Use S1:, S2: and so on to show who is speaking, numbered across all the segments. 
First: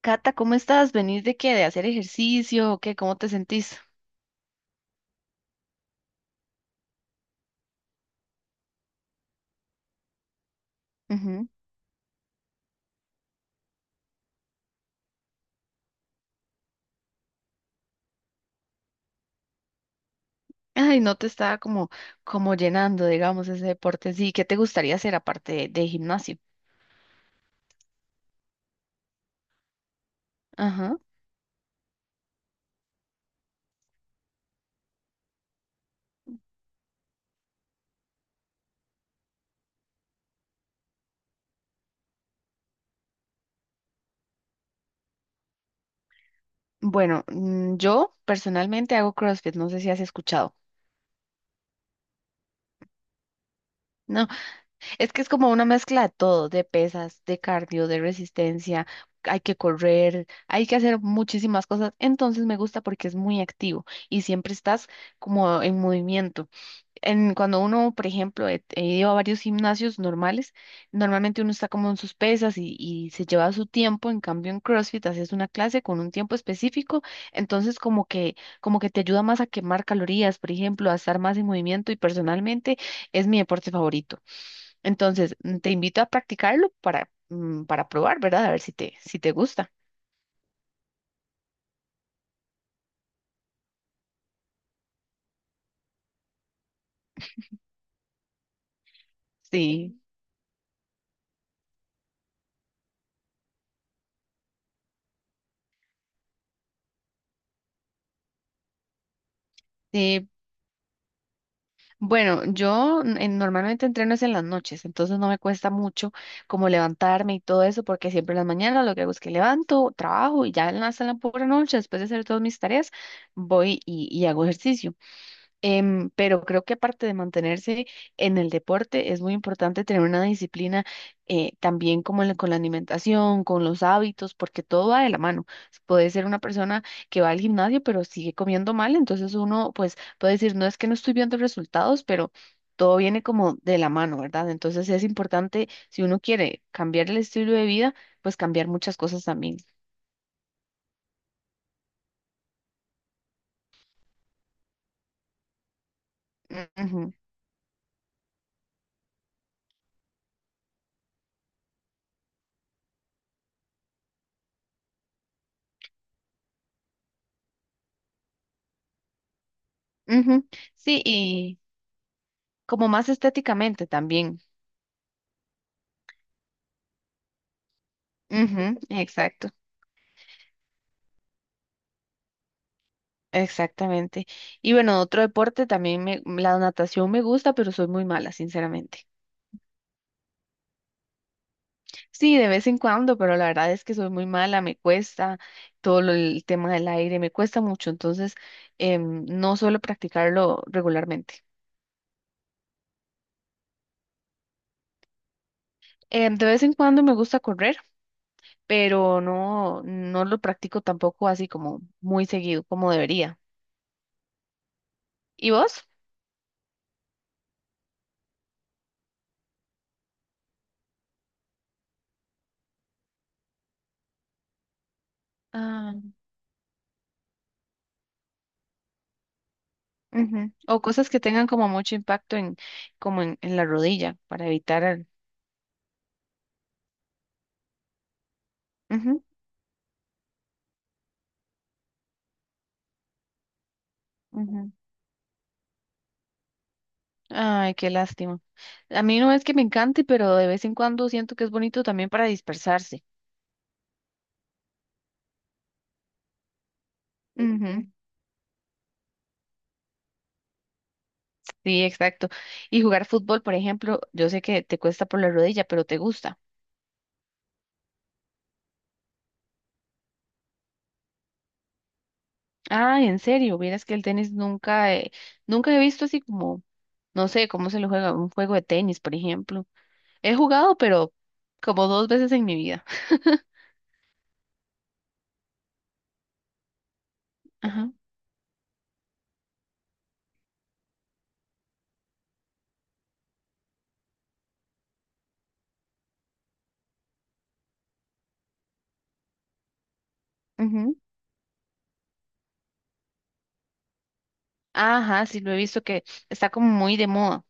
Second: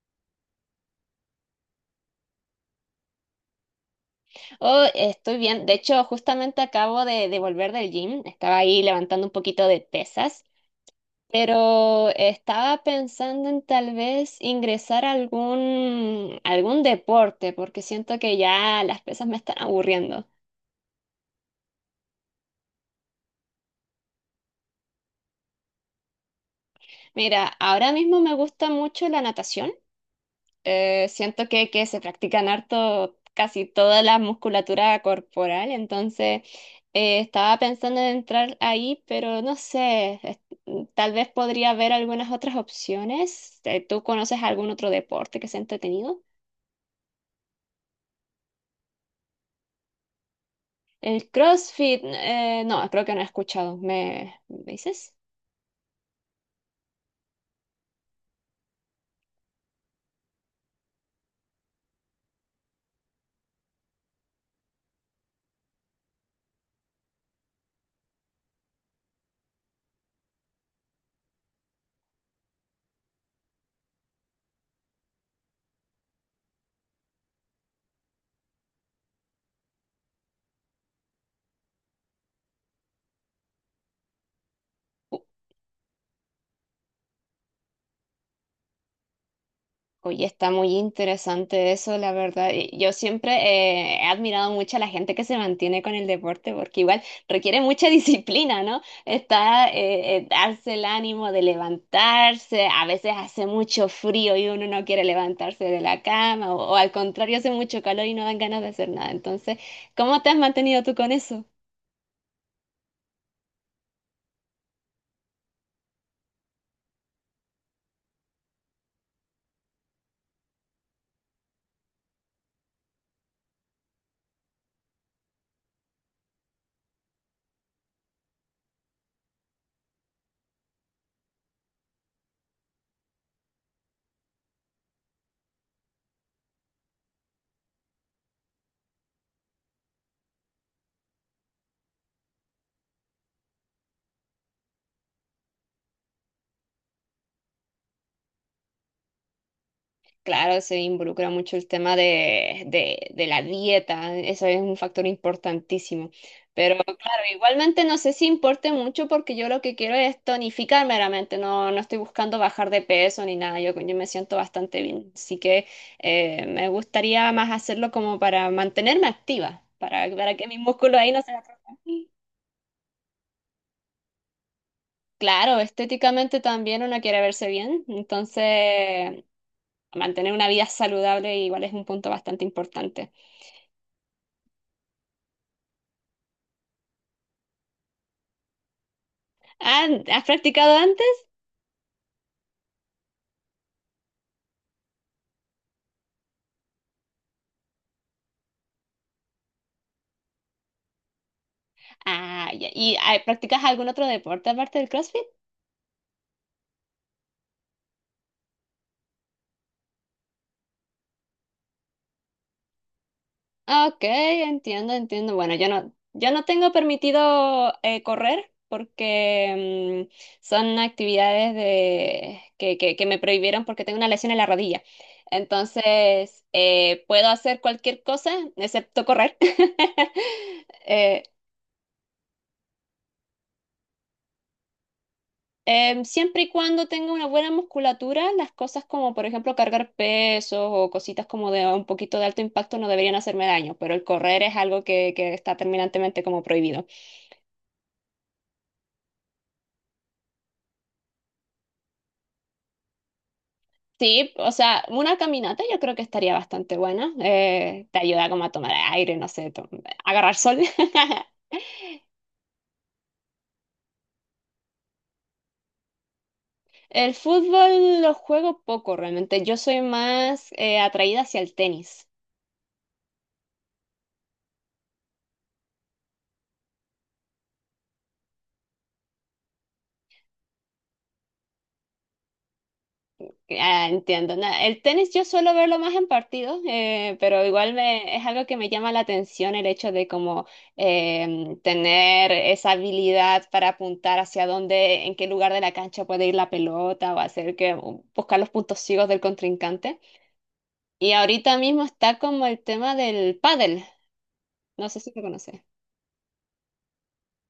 S1: Cata, ¿cómo estás? ¿Venís de qué? ¿De hacer ejercicio o qué? ¿Cómo te sentís?
S2: Oh, estoy bien. De hecho, justamente acabo de volver del gym. Estaba ahí levantando un poquito de pesas,
S1: Ujú.
S2: pero estaba pensando en tal vez ingresar a algún deporte, porque siento que ya las pesas me están aburriendo.
S1: Ay, no te estaba como, como llenando, digamos, ese deporte. Sí, ¿qué te gustaría hacer aparte de gimnasio?
S2: Mira, ahora mismo me gusta mucho la natación.
S1: Ajá.
S2: Siento que se practican harto casi toda la musculatura corporal, entonces estaba pensando en entrar ahí, pero no sé, tal vez podría haber algunas otras opciones. ¿Tú conoces algún otro deporte que sea entretenido?
S1: Bueno, yo personalmente hago CrossFit, no sé si has escuchado.
S2: El CrossFit, no, creo que no he escuchado.
S1: No,
S2: ¿Me
S1: es
S2: dices?
S1: que es como una mezcla de todo, de pesas, de cardio, de resistencia, hay que correr, hay que hacer muchísimas cosas. Entonces me gusta porque es muy activo y siempre estás como en movimiento. Cuando uno, por ejemplo, he ido a varios gimnasios normales, normalmente uno está como en sus pesas y se lleva su tiempo, en cambio en CrossFit haces una clase con un tiempo específico, entonces como que te ayuda más a quemar calorías, por ejemplo, a estar más en movimiento y personalmente es mi deporte favorito. Entonces, te invito a practicarlo para, para probar, ¿verdad? A ver si te gusta.
S2: Oye, está muy interesante eso, la verdad. Y yo siempre he admirado mucho a la gente que se mantiene con el deporte, porque igual requiere mucha disciplina, ¿no? Está
S1: Sí.
S2: darse el ánimo de levantarse, a veces hace mucho frío y uno no quiere levantarse de la cama, o al contrario, hace mucho calor y no dan ganas de hacer nada. Entonces, ¿cómo
S1: Sí,
S2: te has mantenido tú con eso?
S1: bueno, normalmente entreno es en las noches, entonces no me cuesta mucho como levantarme y todo eso, porque siempre en las mañanas lo que hago es que levanto, trabajo y ya hasta la pura noche, después de hacer todas mis tareas, voy y hago ejercicio. Pero creo que aparte de mantenerse en el deporte, es muy importante tener una disciplina también como con la alimentación, con los hábitos, porque todo va de la mano. Puede ser una persona que va al gimnasio, pero sigue comiendo mal, entonces uno pues puede decir, no es que no estoy viendo resultados, pero todo viene como de la mano, ¿verdad? Entonces es importante, si uno quiere cambiar el estilo de vida, pues cambiar muchas cosas también.
S2: Claro, se involucra mucho el tema de la dieta, eso es un factor importantísimo. Pero
S1: Ujú,
S2: claro, igualmente no sé si importe mucho porque yo lo que quiero es tonificar meramente, no, no estoy buscando bajar de peso ni nada, yo me siento bastante bien. Así que me gustaría más hacerlo como para mantenerme activa, para que
S1: ujú.
S2: mis músculos
S1: Sí,
S2: ahí no se
S1: y
S2: atrofien.
S1: como más estéticamente también.
S2: Claro, estéticamente también uno quiere verse bien,
S1: Ujú,
S2: entonces
S1: exacto,
S2: mantener una vida saludable igual es un punto bastante importante.
S1: exactamente. Y bueno, otro deporte también me, la natación me gusta, pero soy muy mala, sinceramente.
S2: Ah, ¿has practicado antes?
S1: Sí, de vez en cuando, pero la verdad es que soy muy mala, me cuesta el tema del aire, me cuesta mucho, entonces no suelo practicarlo regularmente.
S2: Ah, ya. ¿Y ah, practicas algún otro deporte aparte del CrossFit?
S1: De vez en cuando me gusta correr, pero no, no lo practico tampoco así como muy seguido, como debería.
S2: Ok, entiendo, entiendo.
S1: ¿Y
S2: Bueno,
S1: vos?
S2: yo no tengo permitido correr porque son actividades de, que me prohibieron porque tengo una lesión en la rodilla. Entonces, puedo hacer cualquier cosa excepto correr.
S1: Ujú. O cosas que
S2: Eh,
S1: tengan como mucho impacto en, como en la rodilla, para evitar
S2: Siempre y cuando tenga una buena musculatura, las cosas como,
S1: Ujú,
S2: por ejemplo, cargar pesos o cositas como de un poquito de alto impacto no deberían hacerme daño, pero el correr es
S1: ujú.
S2: algo que está terminantemente como prohibido.
S1: Ay, qué lástima. A mí no es que me encante, pero de vez en cuando siento que es bonito también para dispersarse.
S2: Sí, o sea, una caminata yo creo que estaría bastante buena.
S1: Ujú.
S2: Te ayuda como a tomar aire, no sé, agarrar sol.
S1: Sí, exacto. Y jugar fútbol, por ejemplo, yo sé que te cuesta por la rodilla, pero te gusta.
S2: El fútbol lo juego poco realmente. Yo soy más atraída hacia el tenis.
S1: Ah, en serio, vieras que el tenis nunca, nunca he visto así como, no sé, cómo se lo juega, un juego de tenis, por ejemplo. He jugado, pero como dos veces en mi vida.
S2: Ah, entiendo. El tenis yo suelo verlo más en partidos, pero es algo que me llama la atención el hecho de como tener esa habilidad para apuntar hacia dónde, en qué lugar de la cancha puede ir la pelota o hacer que o buscar los puntos ciegos del contrincante.
S1: Ajá.
S2: Y ahorita mismo está como el tema del pádel. No sé si lo
S1: Ajá, sí, lo he
S2: conoces.
S1: visto que está como muy de moda.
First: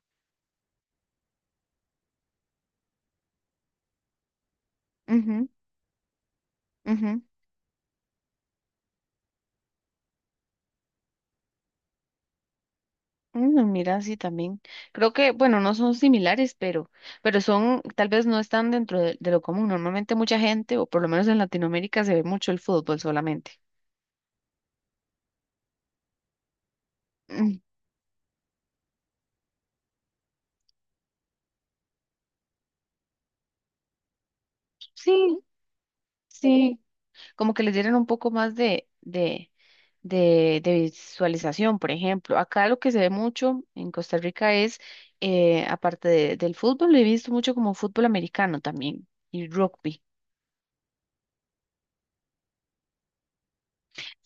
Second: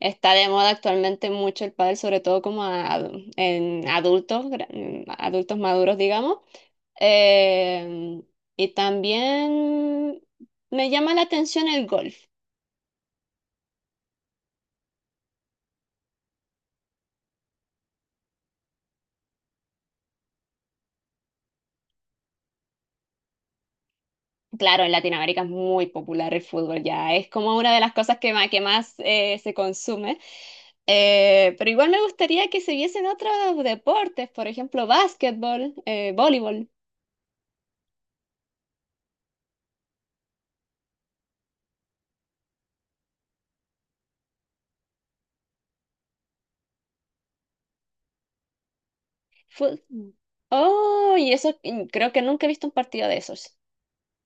S2: Está de moda actualmente mucho el pádel, sobre todo en adultos,
S1: Ujú,
S2: adultos maduros, digamos.
S1: ujú.
S2: Eh, y también me llama la atención el golf.
S1: Mm, mira, sí, también. Creo que, bueno, no son similares, pero son, tal vez no están dentro de lo común. Normalmente mucha gente, o por lo menos en Latinoamérica, se ve mucho el fútbol solamente.
S2: Claro, en Latinoamérica es muy popular el fútbol ya, es como
S1: Mm.
S2: una de las cosas que más se consume. Pero igual me gustaría que se viesen otros deportes, por ejemplo,
S1: Sí,
S2: básquetbol, voleibol,
S1: sí. Como que les dieran un poco más de visualización, por ejemplo. Acá lo que se ve mucho en Costa Rica es, aparte del fútbol, lo he visto mucho como fútbol americano también y
S2: fut-
S1: rugby.
S2: Oh, y eso creo que nunca he visto un partido de esos.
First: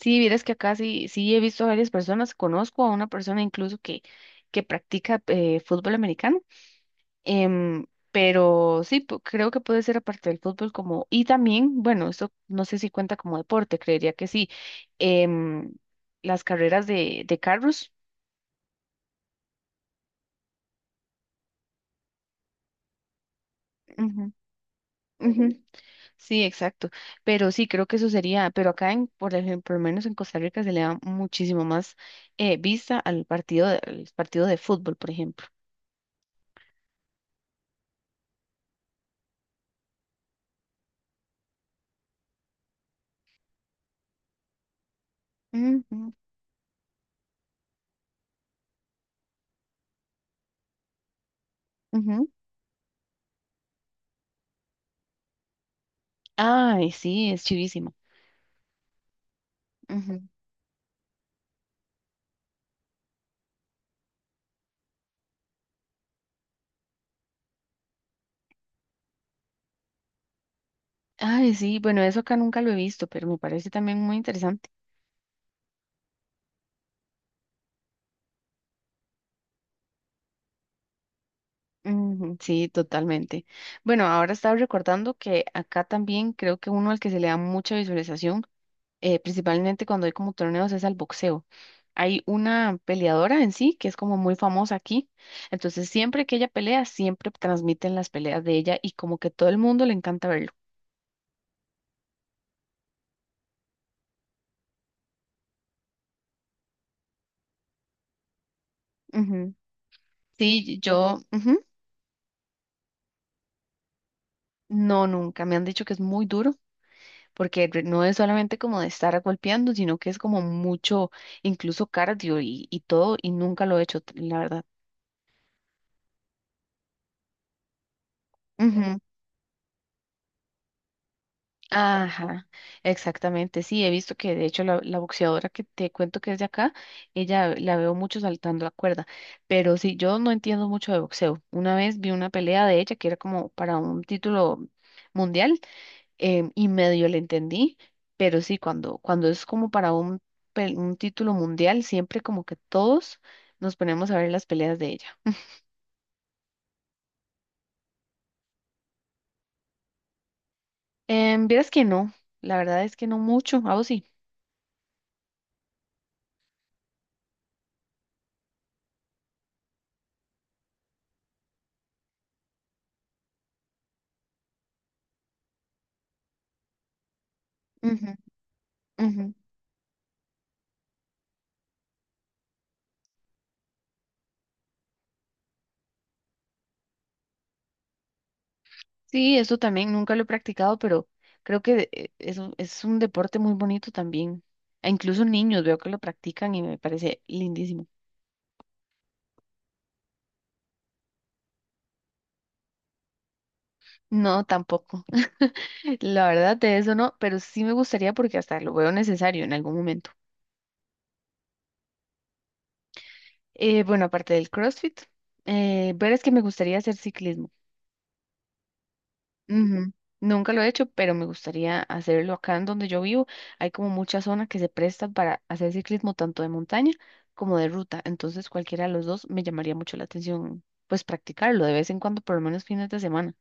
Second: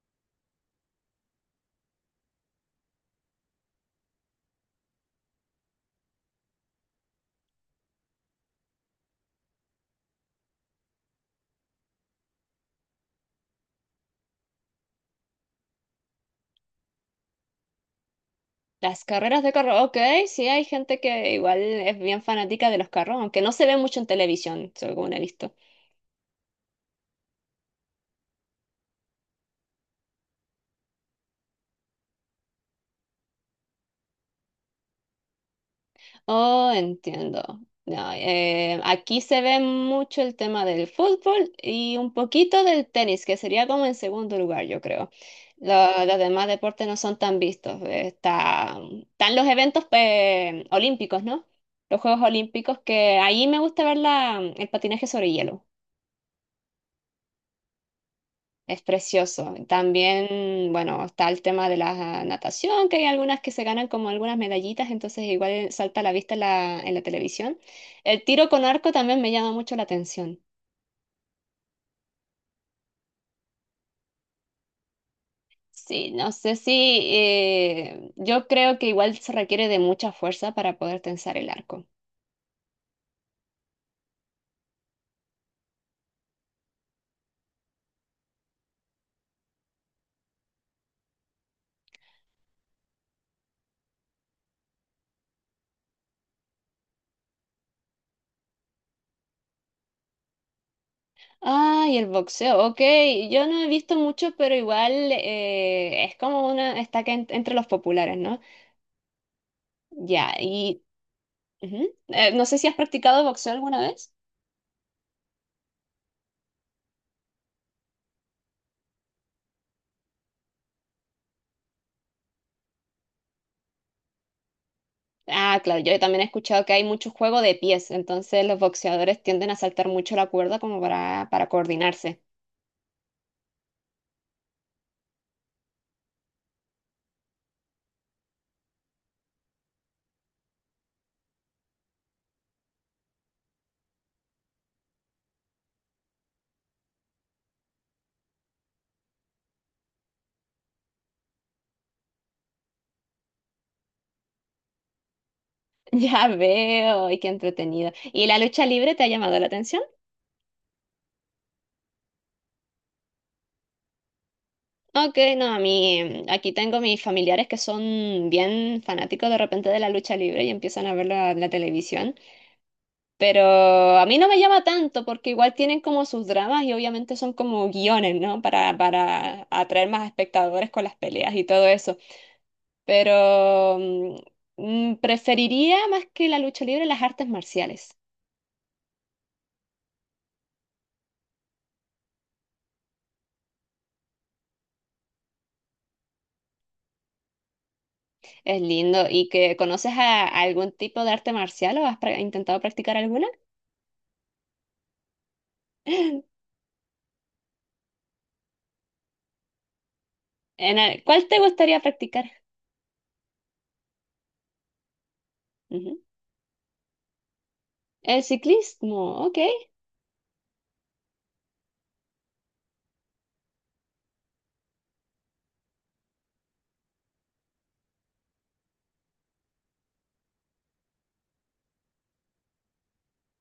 S1: Sí, vieras que acá sí, sí he visto a varias personas, conozco a una persona incluso que practica fútbol americano, pero sí, creo que puede ser aparte del fútbol como, y también, bueno, esto no sé si cuenta como deporte, creería que sí, em, las carreras de carros.
S2: Las carreras de carro, ok, sí hay gente que igual es bien fanática de los carros, aunque no se ve mucho en
S1: Ujú,
S2: televisión, según he
S1: ujú,
S2: visto.
S1: sí, exacto, pero sí, creo que eso sería, pero acá en, por ejemplo, por lo menos en Costa Rica se le da muchísimo más vista al partido, al partido de fútbol, por ejemplo.
S2: Oh, entiendo. No, aquí se ve mucho el tema del fútbol y un poquito del tenis, que sería como en segundo lugar, yo creo.
S1: Ujú,
S2: Los demás deportes no son tan vistos. Están los eventos olímpicos, ¿no? Los Juegos
S1: ujú.
S2: Olímpicos, que ahí me gusta ver el patinaje sobre hielo.
S1: Ay, sí, es chivísimo.
S2: Es precioso.
S1: Ujú.
S2: También, bueno, está el tema de la natación, que hay algunas que se ganan como algunas medallitas, entonces igual salta a la vista en la televisión. El tiro con arco también me llama mucho la atención.
S1: Ay, sí, bueno, eso acá nunca lo he visto, pero me parece también muy interesante.
S2: Sí, no sé si yo creo que igual se requiere de mucha fuerza para poder tensar el arco.
S1: Ujú, sí, totalmente. Bueno, ahora estaba recordando que acá también creo que uno al que se le da mucha visualización, principalmente cuando hay como torneos, es al boxeo. Hay una peleadora en sí que es como muy famosa aquí, entonces siempre que ella pelea, siempre transmiten las peleas de ella y como que todo el mundo le encanta verlo.
S2: Ah, y el boxeo, ok. Yo no he visto mucho, pero igual es como una, está que entre los populares, ¿no?
S1: Ujú.
S2: Ya,
S1: Sí,
S2: y
S1: yo, ujú.
S2: ujú. No sé si has practicado boxeo alguna vez.
S1: No, nunca. Me han dicho que es muy duro, porque no es solamente como de estar golpeando, sino que es como mucho, incluso cardio y todo, y nunca lo he hecho, la verdad.
S2: Ah, claro, yo también he escuchado que hay mucho juego de pies, entonces los
S1: Ujú,
S2: boxeadores tienden a saltar mucho la cuerda como para coordinarse.
S1: ajá, exactamente, sí, he visto que de hecho la boxeadora que te cuento que es de acá, ella la veo mucho saltando la cuerda, pero sí, yo no entiendo mucho de boxeo. Una vez vi una pelea de ella que era como para un título mundial, y medio le entendí, pero sí, cuando es como para un, un título mundial, siempre como que todos nos ponemos a ver las peleas de ella.
S2: Ya veo, y qué entretenido. ¿Y la lucha libre te ha llamado la atención?
S1: Vieras que no, la verdad es que no mucho, a vos sí.
S2: Ok, no, a mí, mm, aquí tengo mis familiares que son bien fanáticos de repente de la lucha libre y empiezan a verla en la televisión, pero a mí no me llama tanto porque igual tienen como sus dramas y obviamente son como
S1: Ujú,
S2: guiones, ¿no?
S1: ujú.
S2: Para atraer más espectadores con las peleas y todo eso. Pero preferiría más que la lucha libre las artes marciales.
S1: Sí, eso también nunca lo he practicado, pero creo que es un deporte muy bonito también. E incluso niños veo que lo practican y me parece lindísimo.
S2: Es lindo. ¿Y que conoces a algún tipo de arte marcial o has intentado practicar alguna?
S1: No, tampoco. La verdad de eso no, pero sí me gustaría porque hasta lo veo necesario en algún momento.
S2: ¿Cuál te gustaría practicar?
S1: Bueno, aparte del CrossFit,
S2: Ujú.
S1: ver es que me gustaría hacer ciclismo.
S2: El ciclismo, ok.
S1: Ujú. Nunca lo he hecho, pero me gustaría hacerlo acá en donde yo vivo. Hay como muchas zonas que se prestan para hacer ciclismo tanto de montaña como de ruta. Entonces, cualquiera de los dos me llamaría mucho la atención, pues practicarlo de vez en cuando, por lo menos fines de semana.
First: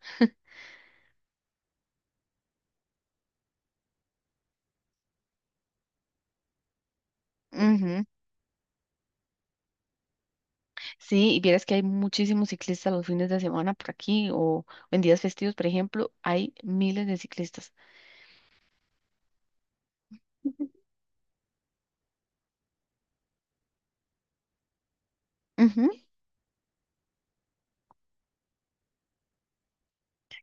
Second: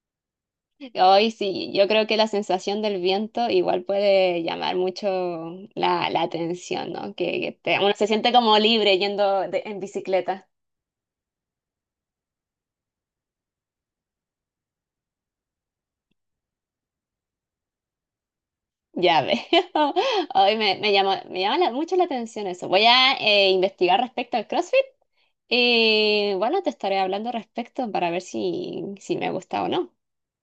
S2: Hoy sí, yo creo que la sensación del viento igual puede llamar mucho la atención, ¿no? Que, uno
S1: Ujú.
S2: se siente como libre en bicicleta.
S1: Sí, y vieras que hay muchísimos ciclistas los fines de semana por aquí o en días festivos, por ejemplo, hay miles de ciclistas.
S2: Ya veo. Hoy me llama mucho la atención eso. Voy a investigar respecto al CrossFit
S1: Ujú.
S2: y bueno, te estaré hablando respecto para ver si, si me gusta o no.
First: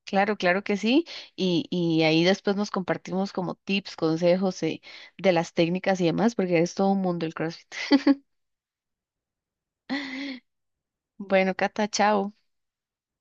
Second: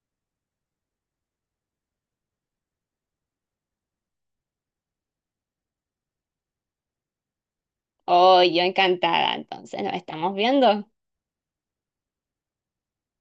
S1: Claro, claro que sí. Y ahí después nos compartimos como tips, consejos, de las técnicas y demás, porque es todo un mundo el CrossFit.
S2: Oh, yo encantada, entonces nos estamos viendo.
S1: Bueno, Cata, chao.